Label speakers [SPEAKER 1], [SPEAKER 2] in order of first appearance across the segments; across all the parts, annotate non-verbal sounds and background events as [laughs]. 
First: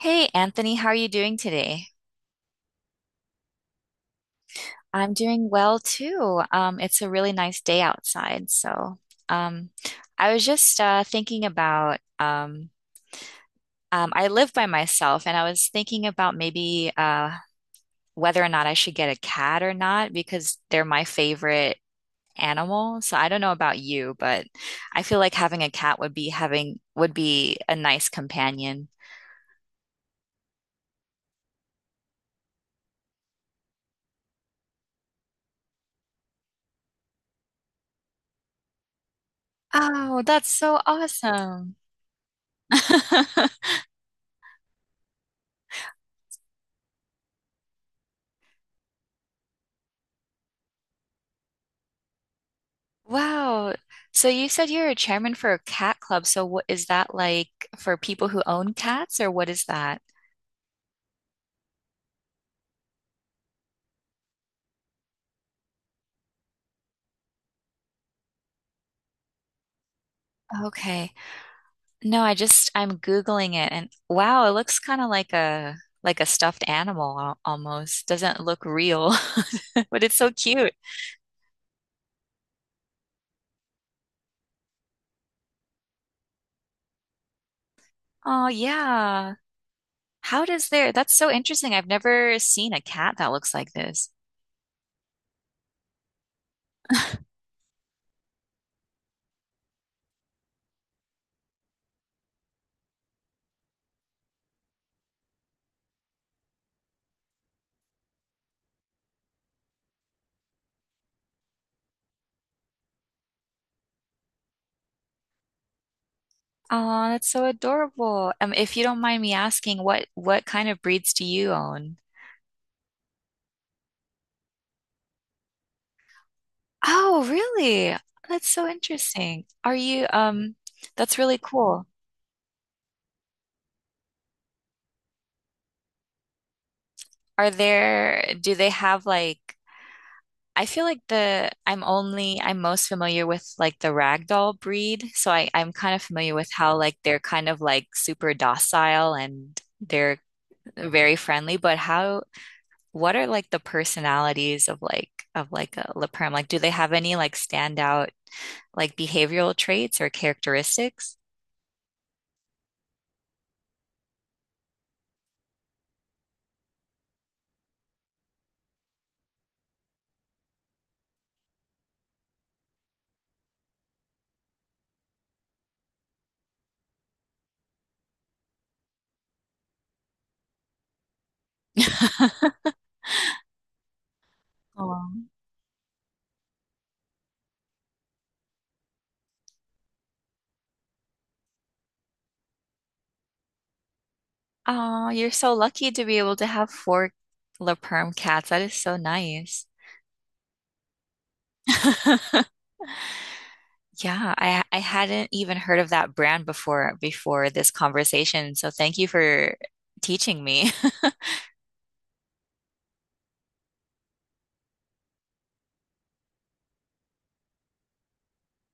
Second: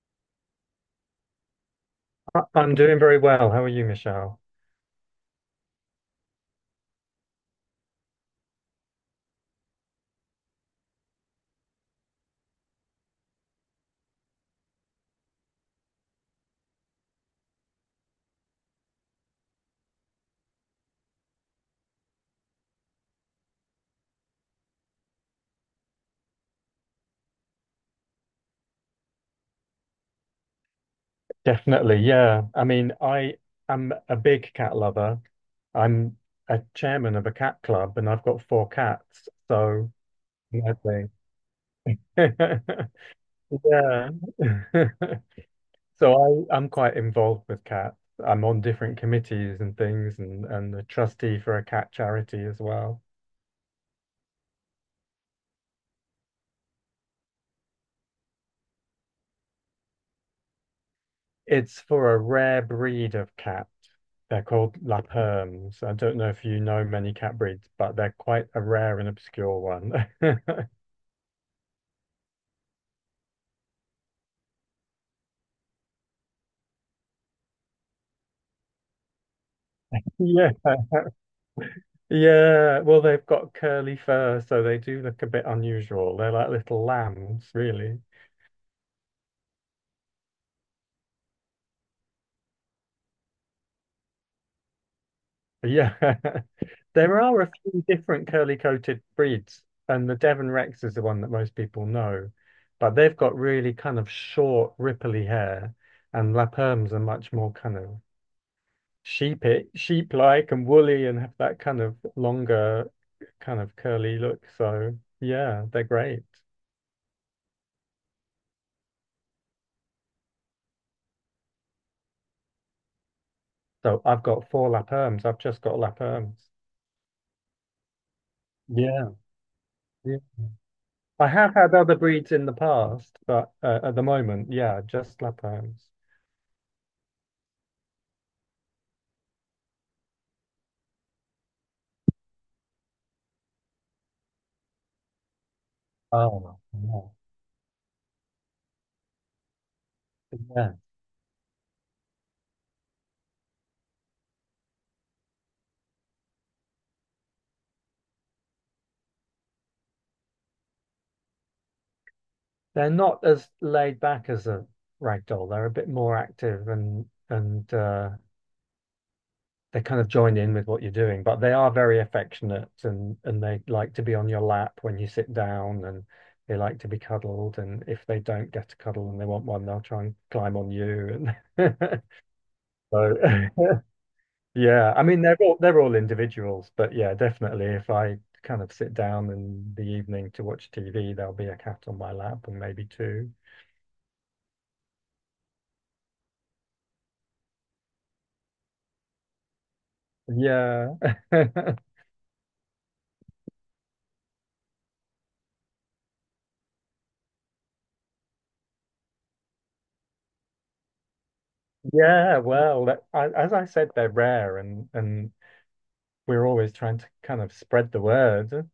[SPEAKER 1] Hey Anthony, how are you doing today?
[SPEAKER 2] I'm doing very well. How are you, Michelle?
[SPEAKER 1] I'm doing well too. It's a really nice day outside. Um, I was just thinking about I live by myself, and I was thinking about maybe whether or not I should get a cat or not because they're my favorite animal. So I don't know about you, but I feel like having a cat would be a nice companion.
[SPEAKER 2] Definitely, yeah. I mean, I am a big cat lover. I'm a chairman of a cat club and I've got four cats. So,
[SPEAKER 1] Oh, that's so
[SPEAKER 2] lovely.
[SPEAKER 1] awesome.
[SPEAKER 2] [laughs] Yeah.
[SPEAKER 1] [laughs]
[SPEAKER 2] [laughs] So I'm quite involved with cats. I'm on different committees and things and a trustee for a cat charity as well.
[SPEAKER 1] Wow. So you said you're a chairman for a cat club. So what is that like for people who own cats, or what is that?
[SPEAKER 2] It's for a rare breed of cat. They're called La Perms. I don't know if you know many cat breeds, but they're quite a rare and obscure one. [laughs]
[SPEAKER 1] Okay. No, I just I'm Googling it and wow, it looks kind of like a stuffed animal almost. Doesn't look real, [laughs] but it's so
[SPEAKER 2] Yeah,
[SPEAKER 1] cute.
[SPEAKER 2] yeah. Well, they've got curly fur, so they do look a bit unusual. They're like little lambs, really.
[SPEAKER 1] Oh yeah. How does there? That's so interesting. I've never seen a cat that looks like this.
[SPEAKER 2] Yeah. [laughs] There are
[SPEAKER 1] [laughs]
[SPEAKER 2] a few different curly-coated breeds, and the Devon Rex is the one that most people know. But they've got really kind of short, ripply hair, and La Perms are much more kind of sheep sheep like and woolly and have that kind of longer kind of curly look. So yeah, they're great.
[SPEAKER 1] Oh, that's so adorable. If you don't mind me asking, what kind of breeds do you own?
[SPEAKER 2] So I've got four lap erms. I've just got lap erms.
[SPEAKER 1] Oh, really? That's so
[SPEAKER 2] Yeah.
[SPEAKER 1] interesting. Are you
[SPEAKER 2] Yeah.
[SPEAKER 1] that's
[SPEAKER 2] I
[SPEAKER 1] really
[SPEAKER 2] have had
[SPEAKER 1] cool.
[SPEAKER 2] other breeds in the past, but at the moment, yeah, just lap erms.
[SPEAKER 1] Are there, do they have like, I feel like the I'm only I'm most familiar with like the ragdoll breed, so I'm kind of familiar with
[SPEAKER 2] Oh,
[SPEAKER 1] how like
[SPEAKER 2] yeah.
[SPEAKER 1] they're kind of like super docile and they're
[SPEAKER 2] Yeah.
[SPEAKER 1] very friendly, but how, what are like the personalities of like a La Perm? Like do they have any like standout like behavioral traits or characteristics?
[SPEAKER 2] They're not as laid back as a ragdoll. They're a bit more active and they kind of join in with what you're doing, but they are very affectionate and they like to be on your lap when you sit down and they like to be cuddled. And if they don't get a cuddle and they want one, they'll try and climb on you. And [laughs] so [laughs] yeah, I
[SPEAKER 1] Oh.
[SPEAKER 2] mean they're all individuals, but yeah, definitely if I kind of sit down in the evening to watch TV, there'll be a cat on my lap and maybe two.
[SPEAKER 1] Oh, you're so lucky to be able to have four La Perm cats. That is so nice.
[SPEAKER 2] Yeah. [laughs]
[SPEAKER 1] [laughs] Yeah, I hadn't even heard of that brand before this conversation. So thank you for teaching me.
[SPEAKER 2] Yeah, well, that- I, as I said, they're rare and we're always trying to kind of spread the word,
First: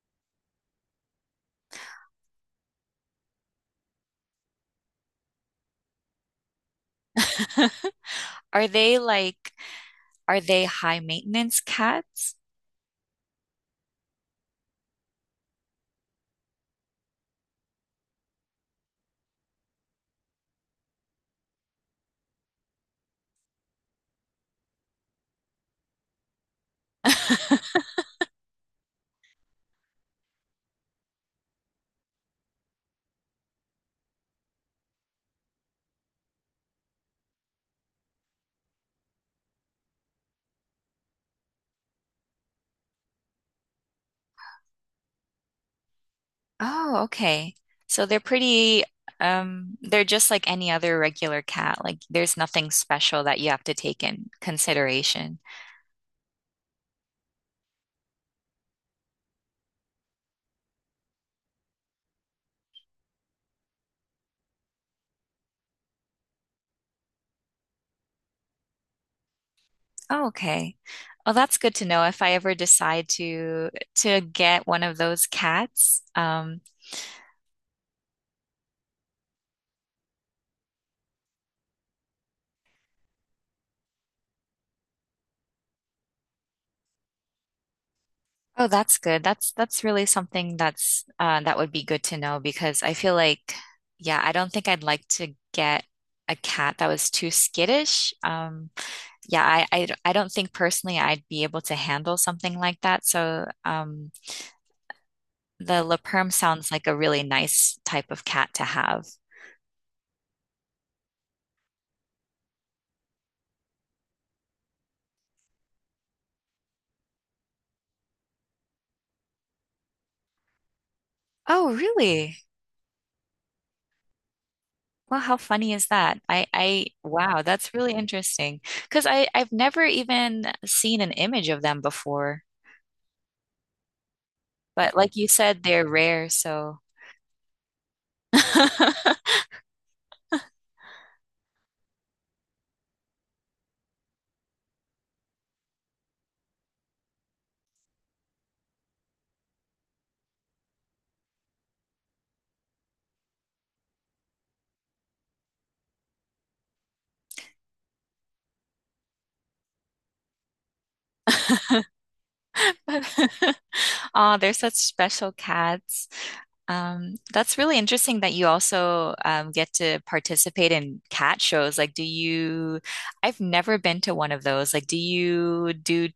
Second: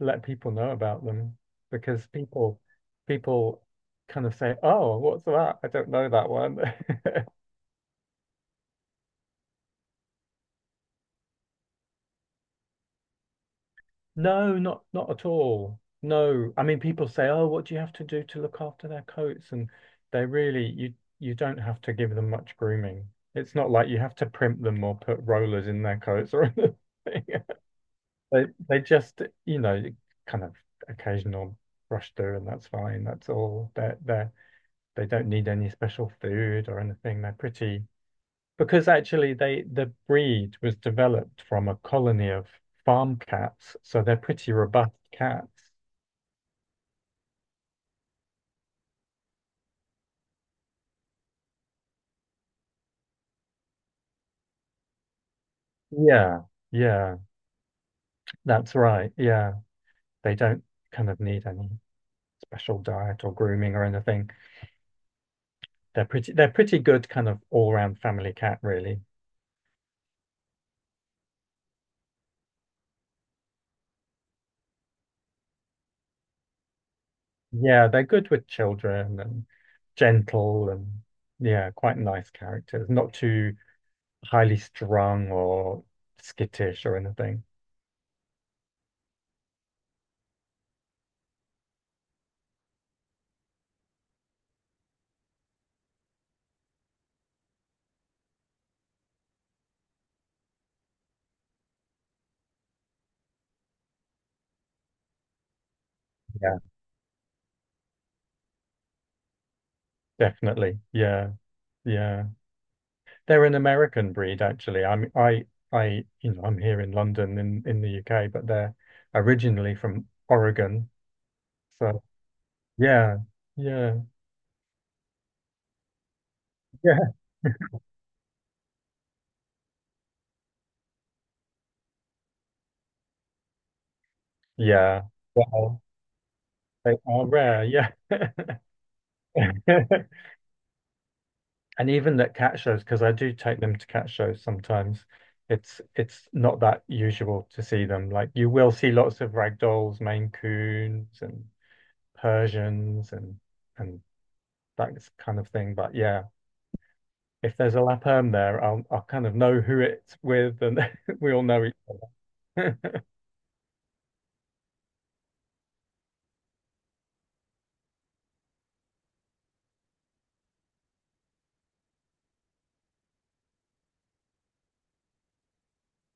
[SPEAKER 2] let people know about them because people kind of say, "Oh, what's that? I don't know that one." [laughs]
[SPEAKER 1] [laughs] Are they like, are they high maintenance cats?
[SPEAKER 2] No, not at all. No, I mean people say, "Oh, what do you have to do to look after their coats?" And they really you don't have to give them much grooming. It's not like you have to primp them or put rollers in their coats or anything. [laughs] They just, you know, kind of occasional brush through and that's fine. That's all. They don't need any special food or anything. They're pretty, because actually the breed was developed from a colony of farm cats, so they're pretty robust cats.
[SPEAKER 1] Oh, okay. So they're pretty, they're just like any other regular cat. Like there's nothing special that you have to take in consideration.
[SPEAKER 2] Yeah, yeah, that's right. Yeah, they don't kind of need any special diet or grooming or anything. They're pretty good kind of all-round family cat, really.
[SPEAKER 1] Oh, okay. Well, that's good to know if I ever decide to get one of those cats.
[SPEAKER 2] Yeah, they're good with children and gentle and yeah, quite nice characters. Not too highly strung or skittish or anything.
[SPEAKER 1] Oh, that's good. That's really something that would be good to know because I feel like, yeah, I don't think I'd like to get a cat that was too skittish. Yeah, I don't think personally I'd be able to handle something like that. So, the Le Perm
[SPEAKER 2] Yeah.
[SPEAKER 1] sounds like a really nice type of cat to have.
[SPEAKER 2] Definitely. Yeah. Yeah. They're an American breed actually. I you know, I'm here in London in the UK, but they're originally from Oregon.
[SPEAKER 1] Oh,
[SPEAKER 2] So,
[SPEAKER 1] really?
[SPEAKER 2] yeah. Yeah.
[SPEAKER 1] Well, how funny is that?
[SPEAKER 2] [laughs] Yeah.
[SPEAKER 1] Wow, that's really interesting. Because I've never even seen an image of them before. But
[SPEAKER 2] Yeah.
[SPEAKER 1] like you said,
[SPEAKER 2] Well,
[SPEAKER 1] they're rare, so.
[SPEAKER 2] they are rare. Yeah.
[SPEAKER 1] [laughs]
[SPEAKER 2] [laughs] And even at cat shows, because I do take them to cat shows sometimes, it's not that usual to see them. Like you will see lots of ragdolls, Maine Coons, and Persians, and that kind of thing. But yeah, if there's a lap Lapperm there, I'll kind of know who it's with, and [laughs] we all know each other.
[SPEAKER 1] Oh, they're such special cats. That's really interesting that you also get to participate in cat shows. Like, do you, I've never been to one of those. Like, do you do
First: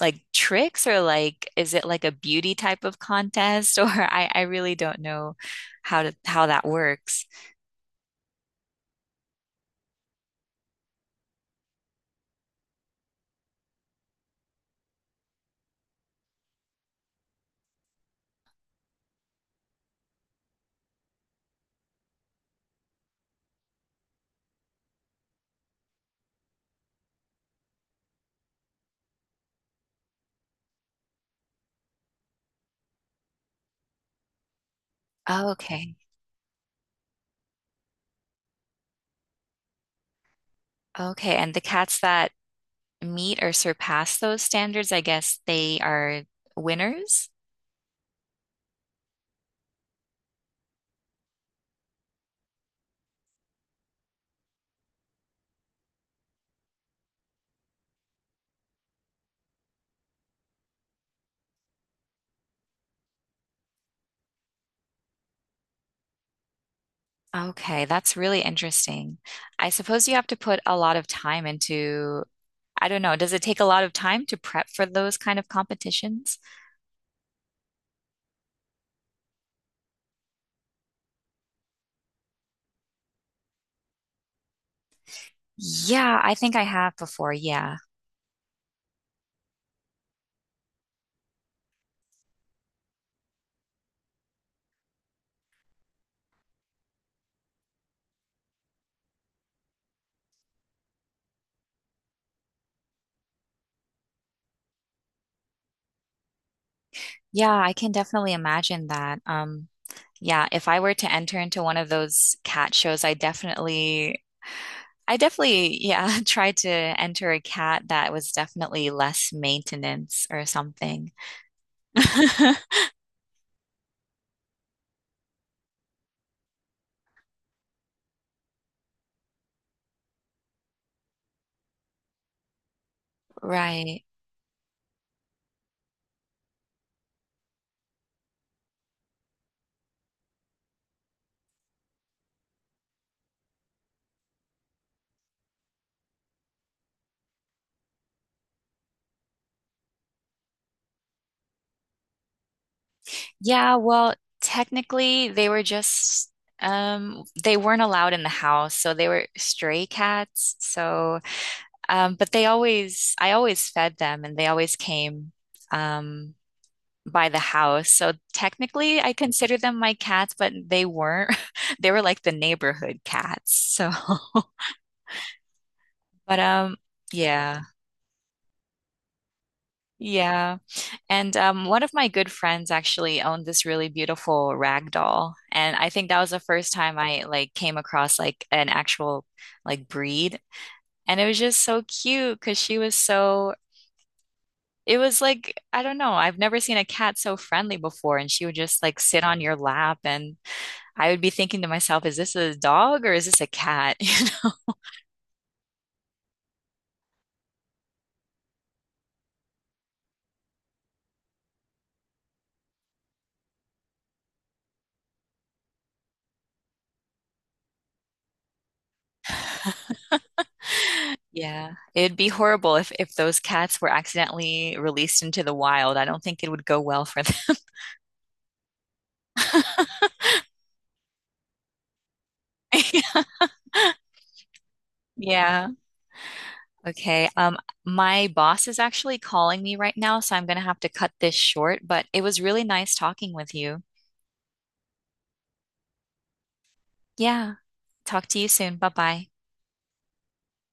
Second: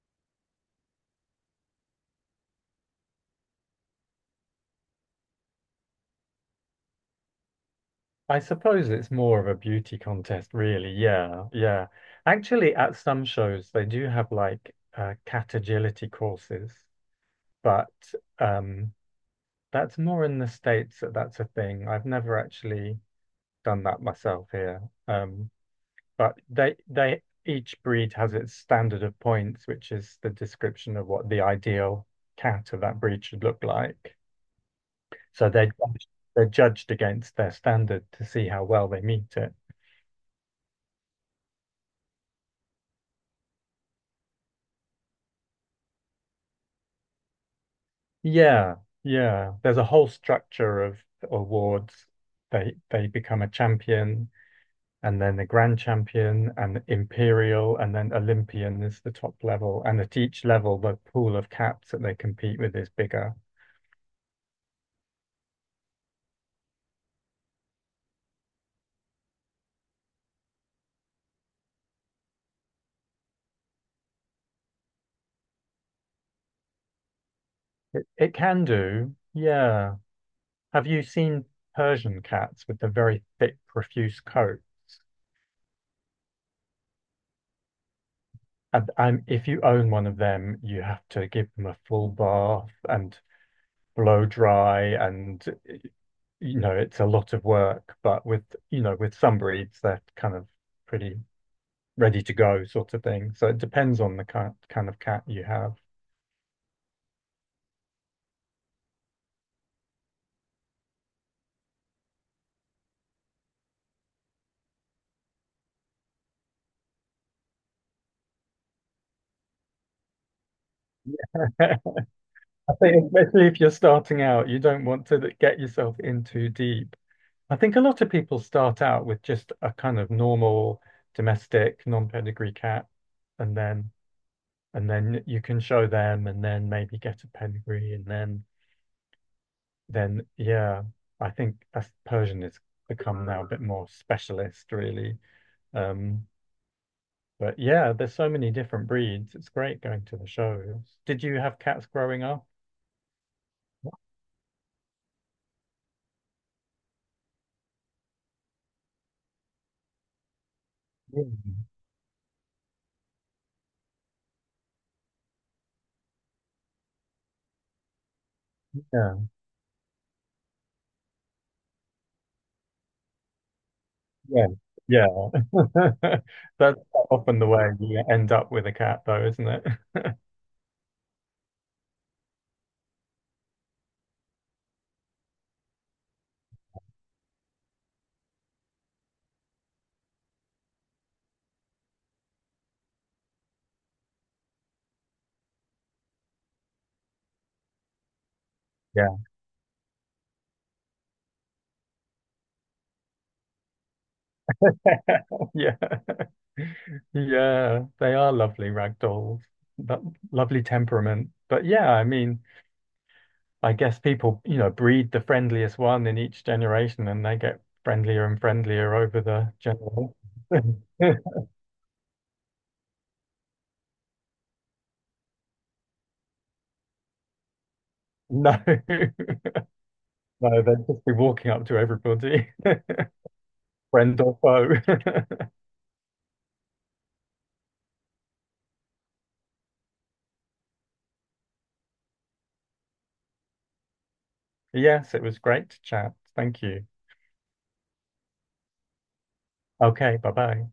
[SPEAKER 1] like tricks or like is it like a beauty type of contest [laughs] or I really don't know how that works.
[SPEAKER 2] [laughs] I suppose it's more of a beauty contest, really. Yeah, yeah. Actually, at some shows they do have like cat agility courses, but um that's more in the States, that's a thing. I've never actually done that myself here. Um, but they each breed has its standard of points, which is the description of what the ideal cat of that breed should look like.
[SPEAKER 1] Oh,
[SPEAKER 2] So they're
[SPEAKER 1] okay.
[SPEAKER 2] judged- they're judged against their standard to see how well they meet it.
[SPEAKER 1] Okay, and the cats that meet or surpass those standards, I guess they are winners.
[SPEAKER 2] Yeah, yeah. There's a whole structure of awards. They become a champion, and then the Grand Champion and Imperial, and then Olympian is the top level. And at each level, the pool of caps that they compete with is bigger.
[SPEAKER 1] Okay, that's really interesting. I suppose you have to put a lot of time into, I don't know, does it take a lot of time to prep for those kind of competitions?
[SPEAKER 2] It can do, yeah. Have you seen Persian cats with the very thick, profuse coat?
[SPEAKER 1] Yeah, I think I have before. Yeah.
[SPEAKER 2] And if you own one of them, you have to give them a full bath and blow dry, and you know it's a lot of work. But with you know with some breeds, they're kind of pretty ready to go sort of thing. So it depends on the kind of cat you have.
[SPEAKER 1] Yeah, I can definitely imagine that. Yeah, if I were to enter into one of those cat shows, I definitely, yeah, [laughs] tried to enter a cat that was definitely less maintenance or something.
[SPEAKER 2] [laughs] I
[SPEAKER 1] [laughs]
[SPEAKER 2] think especially if you're starting out, you don't want to get yourself in too deep. I think a lot of people start out with just a kind of normal domestic non-pedigree cat, and then
[SPEAKER 1] Right.
[SPEAKER 2] and then you can show them, and then maybe get a pedigree, and then yeah, I think as Persian has become now a bit more specialist, really. Um, But yeah, there's so many different breeds. It's great going to the shows. Did you have cats growing up?
[SPEAKER 1] Yeah, well, technically they were just they weren't allowed in the house, so they were stray cats. So
[SPEAKER 2] Yeah.
[SPEAKER 1] but they always I always fed them and they always came. Um by the house. So technically, I
[SPEAKER 2] Yeah,
[SPEAKER 1] consider them my cats, but they weren't. [laughs] They were like the neighborhood cats. So,
[SPEAKER 2] yeah, yeah.
[SPEAKER 1] [laughs]
[SPEAKER 2] [laughs]
[SPEAKER 1] but
[SPEAKER 2] That's often the
[SPEAKER 1] yeah.
[SPEAKER 2] way you end up with a cat, though, isn't it?
[SPEAKER 1] Yeah. And one of my good friends actually owned this really beautiful rag doll. And I think that was the first time I like came across like an actual like breed. And it was just so cute because she was so, it was like, I don't know, I've never seen a cat so friendly before. And she would just like
[SPEAKER 2] Yeah.
[SPEAKER 1] sit on your lap and I would be thinking to myself, is this a dog or is this a cat? [laughs] You know?
[SPEAKER 2] [laughs] Yeah, yeah, they are lovely ragdolls, but lovely temperament. But yeah, I mean, I guess people, you know, breed the friendliest one in each generation and they get friendlier and friendlier over the generation. [laughs]
[SPEAKER 1] Yeah, it'd be horrible if those cats were accidentally released into the wild. I don't think it would go well for them.
[SPEAKER 2] No. [laughs] No, they'd just be walking up to everybody,
[SPEAKER 1] [laughs]
[SPEAKER 2] [laughs] friend or foe. [laughs]
[SPEAKER 1] Yeah. Okay. My boss is actually calling me right now, so I'm gonna have to cut this short, but it was really nice talking with you.
[SPEAKER 2] Yes, it was great to chat. Thank you.
[SPEAKER 1] Yeah. Talk to you soon. Bye-bye.
[SPEAKER 2] Okay, bye bye.